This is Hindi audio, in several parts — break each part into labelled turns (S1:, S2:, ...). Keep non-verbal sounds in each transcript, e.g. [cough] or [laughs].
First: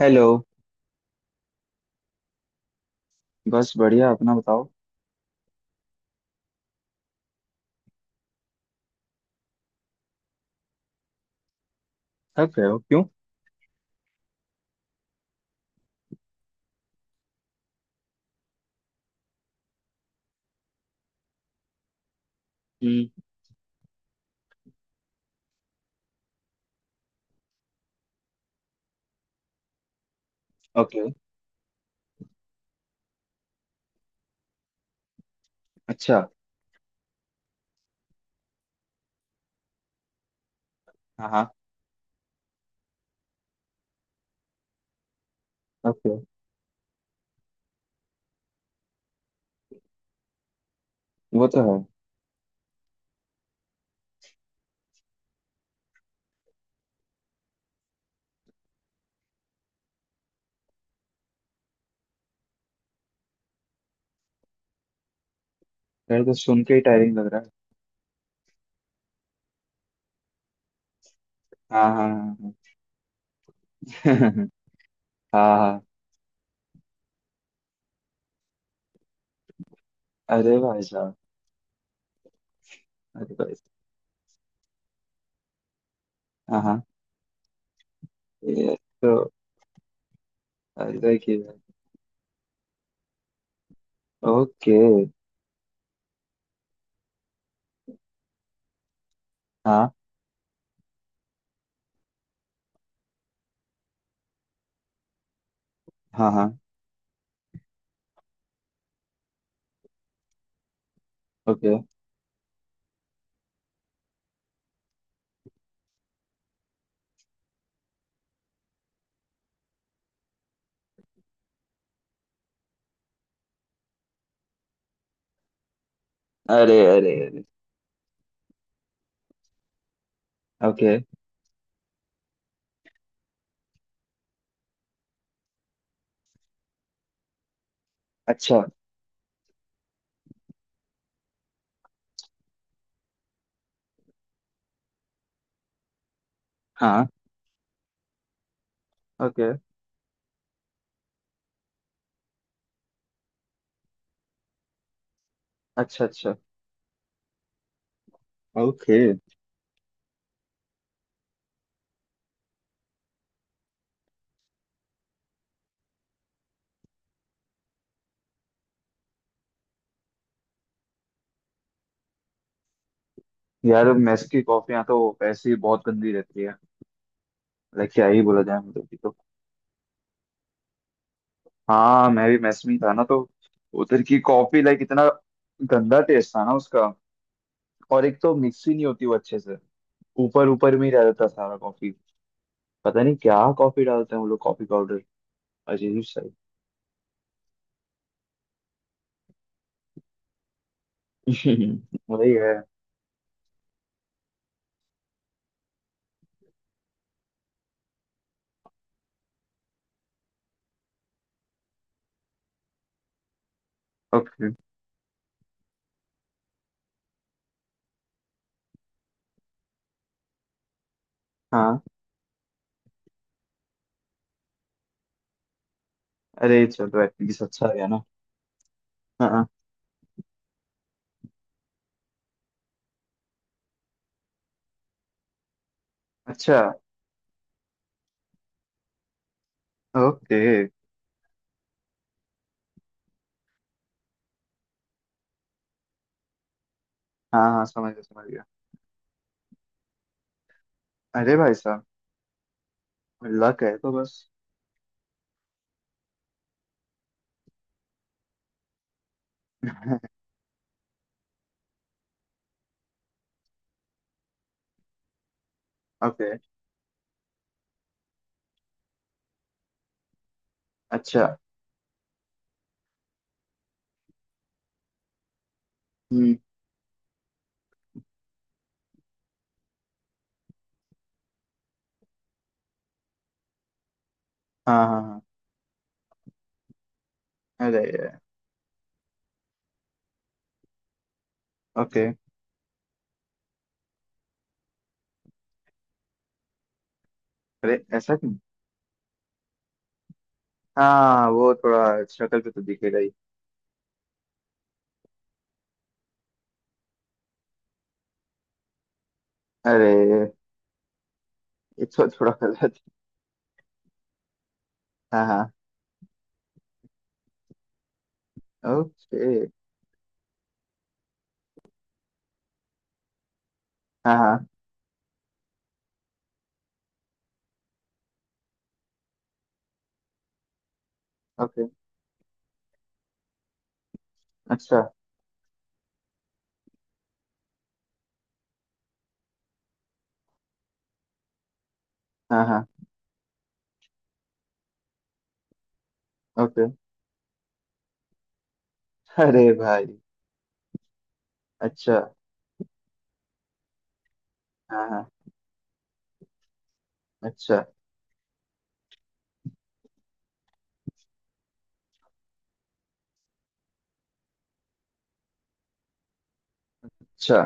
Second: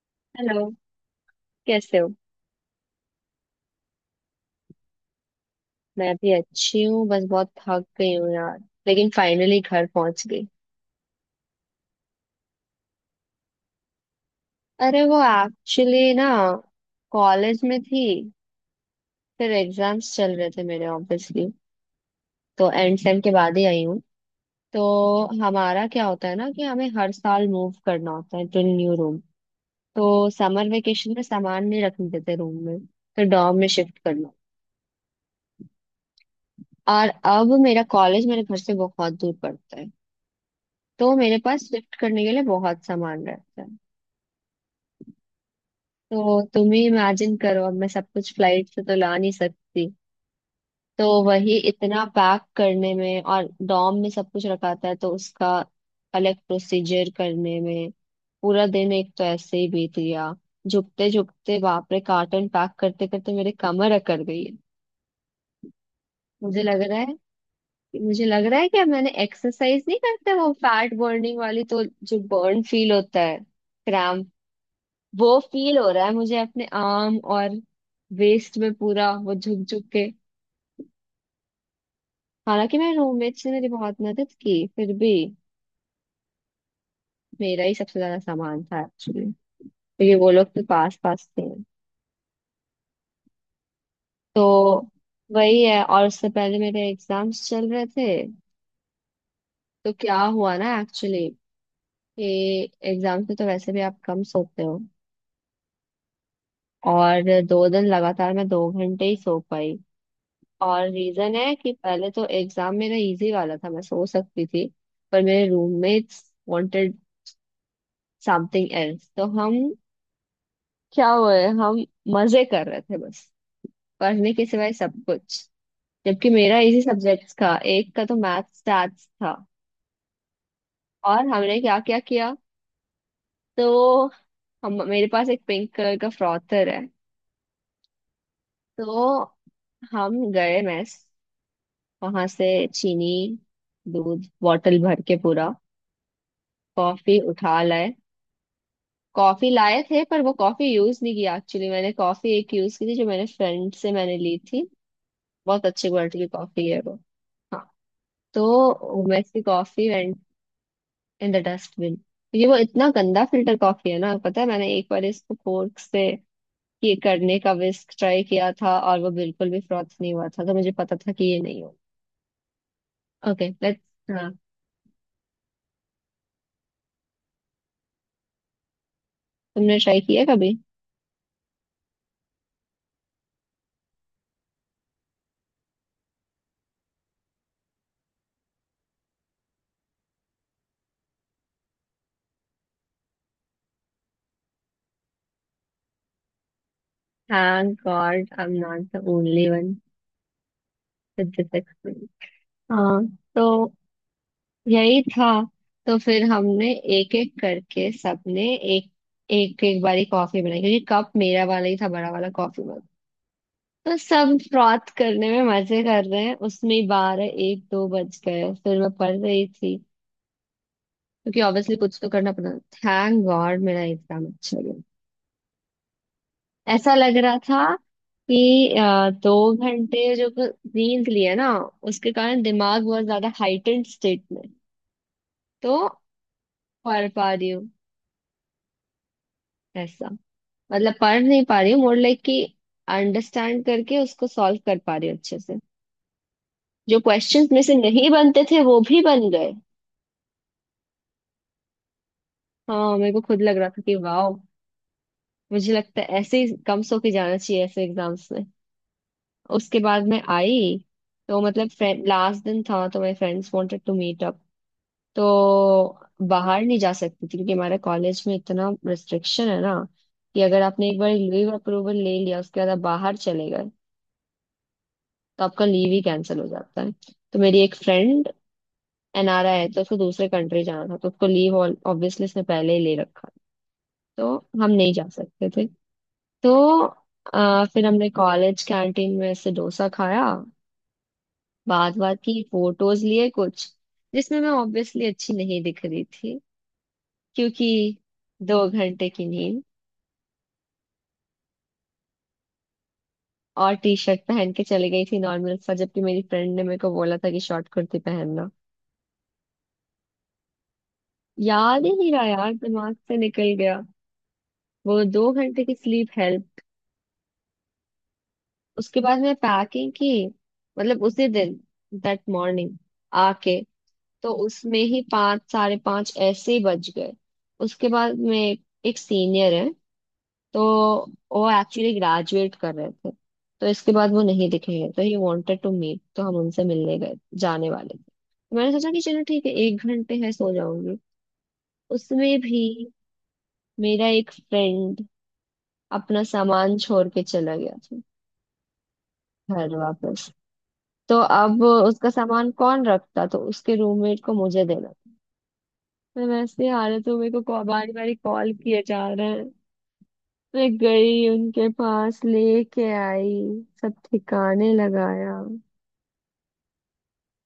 S1: हेलो।
S2: हेलो। कैसे हो?
S1: बस बढ़िया, अपना बताओ।
S2: मैं भी अच्छी हूँ बस बहुत थक गई हूँ यार। लेकिन फाइनली घर पहुंच गई।
S1: थक रहे हो क्यों?
S2: अरे वो एक्चुअली ना कॉलेज में थी। फिर एग्जाम्स चल रहे थे मेरे ऑब्वियसली। तो एंड
S1: हम्म।
S2: सेम के बाद ही आई हूँ। तो हमारा क्या होता है ना कि हमें हर साल मूव करना होता है टू न्यू रूम। तो समर
S1: ओके।
S2: वेकेशन में सामान नहीं रखने देते रूम में तो डॉर्म में शिफ्ट करना।
S1: अच्छा।
S2: और अब मेरा कॉलेज मेरे घर से बहुत दूर पड़ता है। तो
S1: हाँ
S2: मेरे
S1: हाँ।
S2: पास शिफ्ट करने के लिए बहुत सामान रहता है।
S1: ओके।
S2: तो तुम ही इमेजिन करो, अब मैं सब कुछ फ्लाइट से तो ला नहीं सकती। तो
S1: वो
S2: वही
S1: तो है।
S2: इतना पैक करने में और डॉम में सब कुछ रखा था तो उसका अलग प्रोसीजर करने में पूरा दिन एक तो ऐसे ही बीत गया। झुकते झुकते बाप रे कार्टन पैक करते करते मेरे कमर अकड़ गई है।
S1: यार, तो
S2: मुझे
S1: सुन के
S2: लग
S1: ही
S2: रहा है
S1: टायरिंग लग रहा है।
S2: मुझे लग रहा है कि अब मैंने एक्सरसाइज नहीं करता वो फैट बर्निंग वाली। तो
S1: हाँ
S2: जो
S1: हाँ।
S2: बर्न फील होता है,
S1: हाँ हाँ।
S2: क्रैम्प,
S1: [laughs]
S2: वो
S1: हाँ
S2: फील
S1: हाँ,
S2: हो रहा है मुझे अपने आर्म और वेस्ट में, पूरा वो झुक झुक के।
S1: अरे भाई साहब।
S2: हालांकि मेरे रूममेट
S1: अरे
S2: ने
S1: भाई
S2: मेरी बहुत मदद की फिर भी
S1: साहब, हाँ हाँ।
S2: मेरा ही सबसे ज्यादा सामान
S1: ये
S2: था
S1: तो।
S2: एक्चुअली। क्योंकि वो लोग तो पास
S1: अरे
S2: पास
S1: की
S2: थे।
S1: बात।
S2: तो
S1: ओके।
S2: वही है। और उससे पहले मेरे एग्जाम्स चल रहे थे।
S1: हाँ।
S2: तो क्या हुआ ना एक्चुअली कि एग्जाम्स में तो वैसे भी आप कम सोते हो।
S1: हाँ हाँ।
S2: और 2 दिन लगातार मैं 2 घंटे ही सो पाई। और रीजन है कि
S1: ओके।
S2: पहले तो एग्जाम मेरा इजी वाला था मैं सो सकती थी। पर मेरे रूममेट्स वांटेड समथिंग एल्स, तो हम क्या हुए, हम मजे कर रहे थे बस, पढ़ने के सिवाय सब कुछ। जबकि मेरा
S1: अरे
S2: इजी
S1: अरे
S2: सब्जेक्ट्स
S1: अरे।
S2: था, एक का तो मैथ स्टैट्स था।
S1: ओके।
S2: और हमने क्या क्या किया? तो हम, मेरे पास एक पिंक कलर का फ्रॉथर है।
S1: अच्छा।
S2: तो हम गए मेस, वहां से चीनी, दूध बॉटल भर के पूरा
S1: हाँ।
S2: कॉफी उठा लाए। Coffee
S1: okay.
S2: लाए थे पर वो कॉफी यूज नहीं किया एक्चुअली। मैंने कॉफी एक यूज की थी जो मैंने फ्रेंड से मैंने ली थी। बहुत अच्छी
S1: अच्छा
S2: क्वालिटी की
S1: अच्छा।
S2: कॉफी है वो। हाँ।
S1: ओके।
S2: तो वैसी coffee went in the dustbin. ये वो इतना गंदा फिल्टर कॉफी है ना, पता है मैंने एक बार इसको फोर्क से ये करने का विस्क ट्राई किया था और वो बिल्कुल भी फ्रॉथ नहीं हुआ था, तो मुझे पता था कि ये नहीं हो। Okay let's.
S1: यार, मेस
S2: हाँ
S1: की कॉफियाँ तो ऐसी बहुत गंदी रहती है। लाइक क्या ही बोला जाए, मतलब कि तो।
S2: तुमने ट्राई किया कभी?
S1: हाँ, मैं भी mess में ही था ना, तो उधर की कॉफी लाइक इतना गंदा टेस्ट था ना उसका। और एक तो मिक्स ही नहीं होती वो अच्छे से। ऊपर ऊपर में ही रह जाता सारा कॉफी। पता नहीं क्या कॉफी डालते हैं वो लोग, कॉफी पाउडर अजीब सा।
S2: Thank god I am not the only one with this
S1: he. [laughs]
S2: Experience.
S1: वही है।
S2: हाँ। तो यही था। तो फिर हमने एक एक करके सबने एक एक एक बारी कॉफी बनाई, क्योंकि कप मेरा वाला ही था, बड़ा वाला कॉफी मग। तो सब
S1: ओके।
S2: फ्रॉथ करने में मजे कर रहे हैं, उसमें ही बारह एक दो बज गए। फिर मैं पढ़ रही थी, क्योंकि ऑब्वियसली
S1: हाँ,
S2: कुछ तो करना पड़ा। थैंक गॉड मेरा एग्जाम अच्छा गया।
S1: अरे
S2: ऐसा
S1: चलो
S2: लग रहा
S1: एटलीस्ट अच्छा आ
S2: था
S1: गया ना।
S2: कि
S1: हाँ
S2: दो
S1: हाँ।
S2: घंटे जो नींद लिया ना उसके कारण दिमाग बहुत ज्यादा हाइटेंड स्टेट में। तो
S1: अच्छा।
S2: पढ़ पा रही हूँ ऐसा।
S1: ओके।
S2: मतलब पढ़ नहीं पा रही हूँ, मोर लाइक कि अंडरस्टैंड करके उसको सॉल्व कर पा रही हूँ अच्छे से। जो
S1: हाँ
S2: क्वेश्चंस में
S1: हाँ
S2: से
S1: समझ गया,
S2: नहीं
S1: समझ
S2: बनते
S1: गया।
S2: थे वो भी बन गए।
S1: अरे भाई साहब।
S2: हाँ मेरे को खुद लग
S1: लक
S2: रहा
S1: है
S2: था
S1: तो
S2: कि
S1: बस।
S2: वाह। मुझे लगता है ऐसे ही कम सो के जाना चाहिए ऐसे एग्जाम्स में। उसके बाद
S1: [laughs]
S2: मैं आई। तो मतलब फ्रेंड लास्ट दिन था तो my friends wanted to meet up. तो
S1: ओके।
S2: बाहर नहीं जा सकती थी, क्योंकि हमारे कॉलेज में इतना रिस्ट्रिक्शन है ना कि अगर आपने एक बार
S1: अच्छा।
S2: लीव अप्रूवल ले लिया, उसके बाद आप बाहर चले गए तो आपका लीव ही
S1: हम्म।
S2: कैंसिल हो जाता है। तो मेरी एक फ्रेंड एनआरआई है तो उसको दूसरे कंट्री जाना था, तो उसको लीव ऑब्वियसली उसने पहले ही ले रखा। तो हम
S1: हाँ
S2: नहीं
S1: हाँ
S2: जा
S1: हाँ।
S2: सकते थे। तो फिर
S1: अरे।
S2: हमने कॉलेज कैंटीन में से डोसा खाया। बात
S1: ओके।
S2: बात की फोटोज लिए कुछ, जिसमें मैं ऑब्वियसली अच्छी नहीं दिख रही थी, क्योंकि
S1: अरे ऐसा क्यों?
S2: 2 घंटे की नींद।
S1: हाँ वो थोड़ा शक्ल पे तो दिखेगा ही।
S2: और टी शर्ट पहन के चली गई थी नॉर्मल सा, जबकि मेरी फ्रेंड ने मेरे को बोला था कि शॉर्ट कुर्ती पहनना।
S1: अरे ये
S2: याद ही
S1: तो
S2: नहीं रहा
S1: थोड़ा
S2: यार,
S1: गलत है।
S2: दिमाग से निकल गया। वो दो
S1: हाँ हाँ।
S2: घंटे की स्लीप हेल्प। उसके बाद मैं
S1: ओके।
S2: पैकिंग की, मतलब उसी दिन, दैट मॉर्निंग आके।
S1: हाँ
S2: तो
S1: हाँ।
S2: उसमें ही पाँच साढ़े पाँच ऐसे ही बज गए। उसके बाद में एक सीनियर है तो वो
S1: ओके।
S2: एक्चुअली ग्रेजुएट कर रहे थे। तो इसके बाद वो नहीं
S1: अच्छा।
S2: दिखे, तो ही वांटेड टू मीट, तो हम उनसे मिलने गए। जाने वाले थे तो मैंने सोचा कि चलो ठीक है 1 घंटे है सो जाऊंगी। उसमें
S1: हाँ
S2: भी
S1: हाँ।
S2: मेरा एक फ्रेंड अपना
S1: ओके।
S2: सामान छोड़ के चला गया था
S1: अरे
S2: घर
S1: भाई।
S2: वापस। तो अब
S1: अच्छा।
S2: उसका सामान कौन रखता, तो उसके रूममेट को मुझे
S1: हाँ
S2: देना।
S1: हाँ।
S2: मैं वैसे हालत में, मेरे को
S1: अच्छा
S2: बारी बारी कॉल किए जा रहे हैं। मैं गई उनके पास लेके आई, सब ठिकाने लगाया।
S1: अच्छा।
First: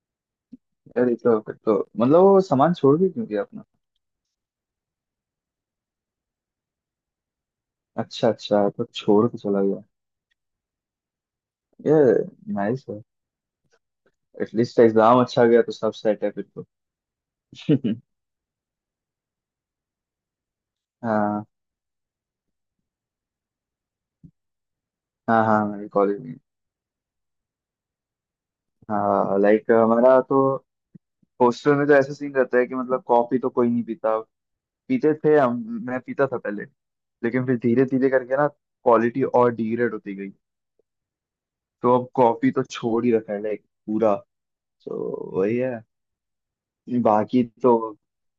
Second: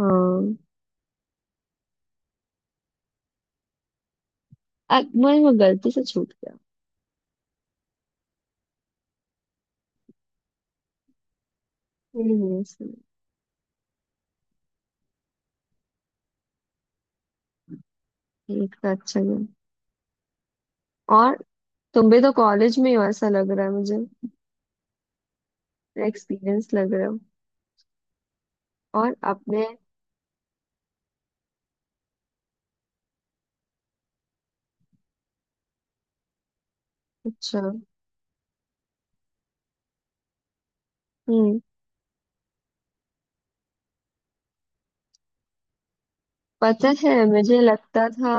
S2: हाँ।
S1: अरे तो फिर तो मतलब वो सामान छोड़ के क्यों गया अपना?
S2: मैं वो गलती से छूट गया।
S1: अच्छा अच्छा, तो छोड़ के चला गया। ये नाइस
S2: इसमें।
S1: है। एटलीस्ट एग्जाम अच्छा गया तो सब सेट है फिर तो। [laughs]
S2: एक तो अच्छा गया। और
S1: हाँ
S2: तुम भी तो कॉलेज में ही हो ऐसा लग रहा है मुझे।
S1: हाँ हाँ, मेरे कॉलेज में।
S2: एक्सपीरियंस लग रहा है, और
S1: हाँ,
S2: अपने।
S1: लाइक हमारा तो हॉस्टल में तो ऐसा सीन रहता है कि मतलब कॉफी तो कोई नहीं पीता। पीते थे हम। मैं पीता था पहले, लेकिन फिर
S2: अच्छा।
S1: धीरे धीरे करके ना क्वालिटी और डिग्रेड होती गई।
S2: हम्म।
S1: तो अब कॉफी तो छोड़ ही रखा है लाइक पूरा। तो वही है।
S2: पता है
S1: बाकी
S2: मुझे
S1: तो।
S2: लगता था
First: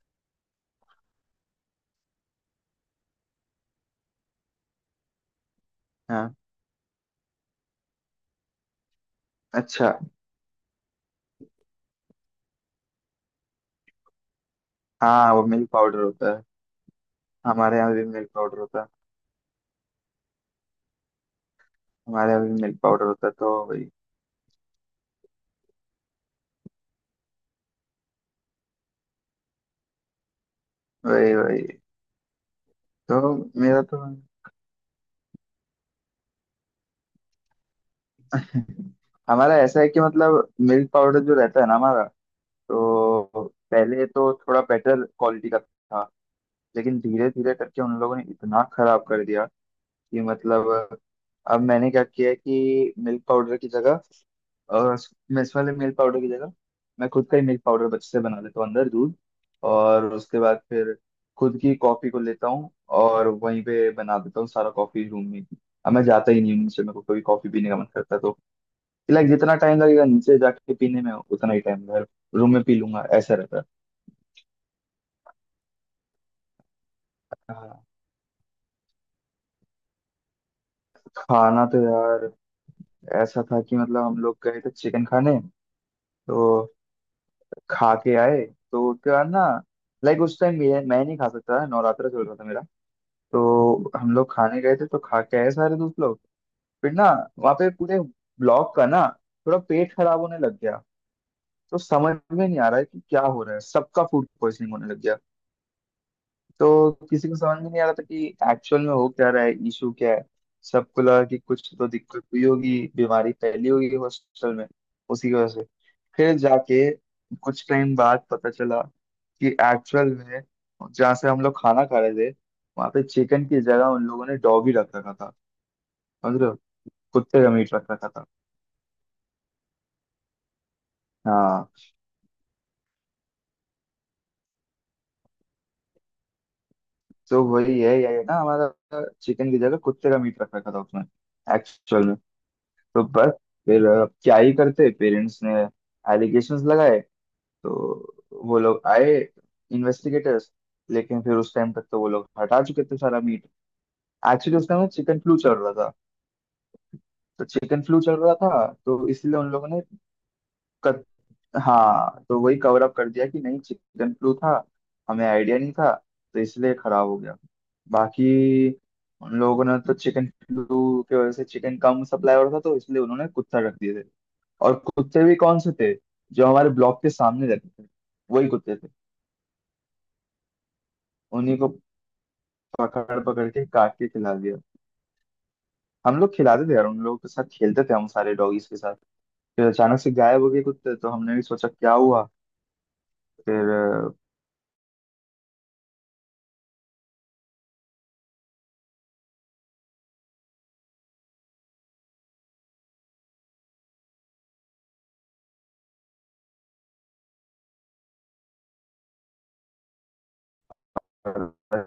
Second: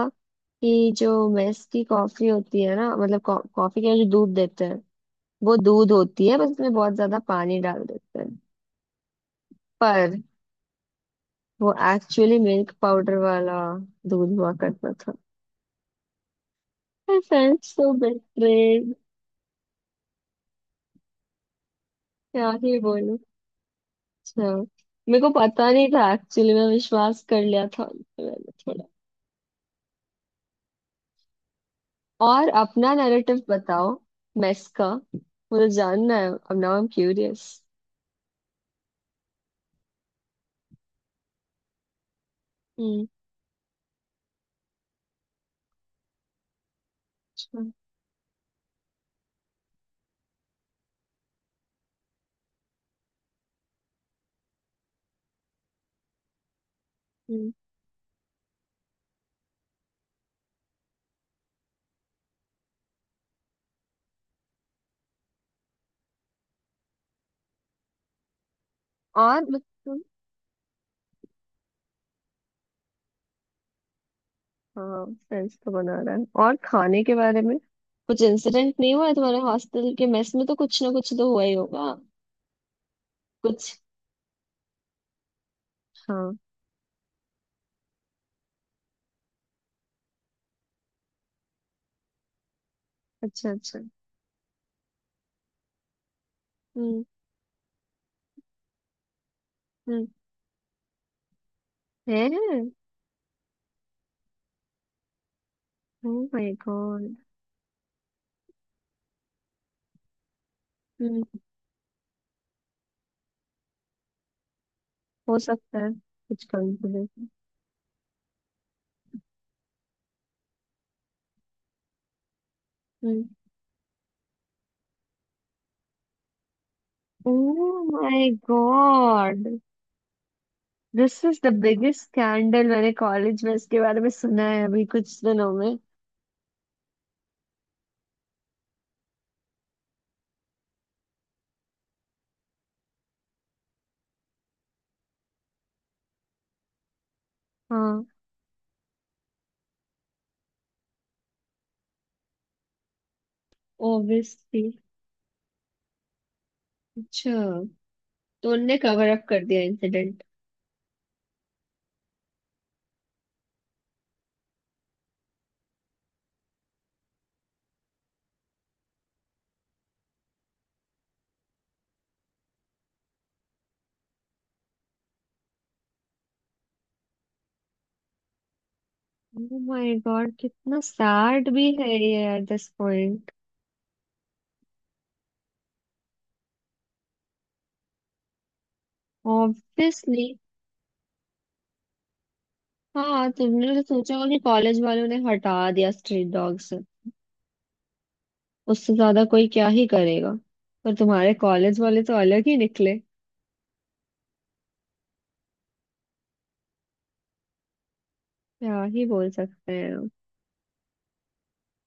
S2: कि जो मेस की कॉफी होती है ना, मतलब कॉफी के जो दूध देते हैं वो दूध होती
S1: हाँ।
S2: है, बस उसमें बहुत ज्यादा पानी डाल देते हैं।
S1: अच्छा।
S2: पर वो एक्चुअली मिल्क पाउडर वाला दूध हुआ करता था।
S1: हाँ वो मिल्क पाउडर होता है।
S2: आई फेल्ट
S1: हमारे
S2: सो
S1: यहाँ भी मिल्क पाउडर होता है।
S2: बेट्रेड।
S1: हमारे यहाँ
S2: क्या
S1: भी
S2: ही
S1: मिल्क पाउडर
S2: बोलूं।
S1: होता है, तो वही
S2: अच्छा। मेरे को पता नहीं था एक्चुअली, मैं विश्वास कर लिया था उन पे मैंने थोड़ा।
S1: वही वही।
S2: और अपना
S1: तो
S2: नैरेटिव
S1: मेरा
S2: बताओ,
S1: तो।
S2: मेस का। मुझे जानना है अब, नाउ आई एम क्यूरियस।
S1: [laughs] हमारा ऐसा है कि मतलब मिल्क पाउडर जो रहता है ना हमारा,
S2: हम्म।
S1: तो पहले तो थोड़ा बेटर क्वालिटी का था। लेकिन धीरे धीरे
S2: अच्छा,
S1: करके उन लोगों ने इतना खराब कर दिया कि मतलब, अब मैंने क्या किया है कि मिल्क पाउडर की जगह, अ, मिस वाले मिल्क पाउडर की जगह मैं खुद का ही
S2: हम्म।
S1: मिल्क पाउडर बच से बना लेता हूँ अंदर दूध। और उसके बाद फिर खुद की कॉफी को लेता हूँ और वहीं पे बना देता हूँ सारा कॉफी रूम में ही। अब मैं जाता ही नहीं हूँ नीचे। मेरे को कभी कॉफी पीने का मन करता है, तो लाइक
S2: और
S1: जितना टाइम
S2: मतलब।
S1: लगेगा नीचे जाके पीने में उतना ही टाइम घर रूम में पी लूंगा, ऐसा रहता है।
S2: हाँ, फ्रेंड्स तो बना रहा है, और खाने के बारे में
S1: हाँ,
S2: कुछ इंसिडेंट नहीं हुआ है? तुम्हारे हॉस्टल के मेस में तो कुछ ना कुछ तो हुआ ही
S1: खाना तो
S2: होगा।
S1: यार ऐसा था
S2: कुछ।
S1: कि मतलब हम लोग गए थे चिकन खाने,
S2: हाँ।
S1: तो खा के आए। तो उसके बाद ना, लाइक उस टाइम मैं नहीं खा सकता था, नवरात्रा चल रहा था मेरा।
S2: अच्छा अच्छा।
S1: तो हम लोग खाने गए थे तो खा के आए सारे दोस्त लोग। फिर
S2: हम्म।
S1: ना, वहाँ पे पूरे ब्लॉक का ना थोड़ा पेट
S2: हम्म।
S1: खराब होने लग गया। तो समझ
S2: है।
S1: में नहीं आ रहा है कि क्या हो रहा है, सबका फूड पॉइजनिंग होने लग गया।
S2: ओह माय
S1: तो
S2: गॉड।
S1: किसी को समझ में नहीं आ रहा था कि एक्चुअल में हो क्या रहा है, इशू क्या है। सबको
S2: हम्म।
S1: लगा कि कुछ तो दिक्कत हुई होगी, बीमारी फैली होगी हॉस्टल में, उसी की
S2: हो
S1: वजह से।
S2: सकता है
S1: फिर
S2: कुछ
S1: जाके
S2: कंफ्यूजन।
S1: कुछ टाइम बाद पता चला कि एक्चुअल में जहाँ से हम लोग खाना खा रहे थे, वहां पे
S2: हम्म।
S1: चिकन की जगह उन लोगों ने डॉगी रख रखा था। मतलब कुत्ते का मीट
S2: ओह
S1: रख रखा था।
S2: My god, this is the
S1: हाँ
S2: बिगेस्ट स्कैंडल, मैंने कॉलेज में इसके बारे में सुना है अभी कुछ दिनों में।
S1: तो वही है ये है ना, हमारा चिकन की जगह कुत्ते का मीट रख रखा था उसमें एक्चुअल में। तो बस फिर क्या ही करते, पेरेंट्स ने एलिगेशंस लगाए
S2: हाँ।
S1: तो वो लोग आए, इन्वेस्टिगेटर्स। लेकिन फिर उस टाइम तक तो वो लोग हटा चुके थे सारा मीट। Actually
S2: obviously.
S1: उस टाइम चिकन फ्लू चल रहा था।
S2: अच्छा,
S1: तो चिकन फ्लू चल रहा
S2: तो
S1: था,
S2: उनने
S1: तो
S2: कवर अप
S1: इसलिए
S2: कर
S1: उन
S2: दिया
S1: लोगों ने
S2: इंसिडेंट।
S1: कत, हाँ तो वही कवर अप कर दिया कि नहीं चिकन फ्लू था, हमें आइडिया नहीं था, तो इसलिए खराब हो गया। बाकी उन लोगों ने तो चिकन फ्लू की वजह से चिकन कम सप्लाई हो रहा था तो इसलिए उन्होंने कुत्ता रख दिया। और कुत्ते भी कौन से थे? जो हमारे ब्लॉक के सामने रहते थे, वही कुत्ते थे।
S2: ओह माय गॉड, कितना सैड
S1: उन्हीं
S2: भी
S1: को
S2: है ये एट दिस
S1: पकड़
S2: पॉइंट।
S1: पकड़ के काट के खिला दिया। हम लोग खिलाते थे यार, उन लोगों के साथ खेलते थे हम, सारे डॉगीज के साथ। फिर अचानक से
S2: ऑब्वियसली।
S1: गायब हो गए कुत्ते, तो हमने भी सोचा क्या हुआ।
S2: हाँ, तुमने
S1: फिर
S2: तो सोचा होगा कि कॉलेज वालों ने हटा दिया स्ट्रीट डॉग से। उससे ज्यादा कोई क्या ही करेगा। पर तुम्हारे कॉलेज वाले तो अलग ही निकले। क्या ही बोल सकते हैं।
S1: पता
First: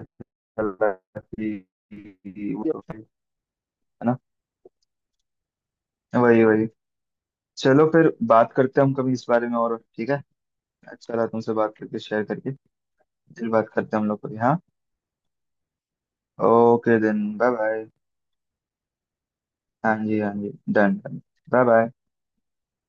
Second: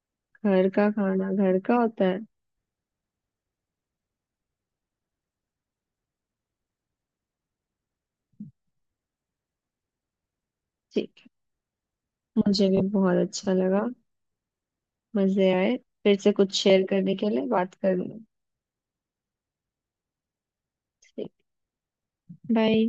S2: घर का
S1: चला
S2: खाना घर का होता है।
S1: कि- है ना, वही वही। चलो फिर बात करते हैं हम कभी इस बारे में और, ठीक है। अच्छा
S2: ठीक
S1: लगा तुमसे बात करके, शेयर
S2: है,
S1: करके।
S2: मुझे भी बहुत
S1: फिर
S2: अच्छा
S1: बात
S2: लगा।
S1: करते हैं हम लोग कभी। हाँ,
S2: मजे आए। फिर से कुछ शेयर
S1: ओके
S2: करने
S1: देन,
S2: के लिए
S1: बाय
S2: बात
S1: बाय।
S2: करूंगी।
S1: हाँ जी हाँ जी, डन डन।
S2: ठीक,
S1: बाय बाय।
S2: बाय।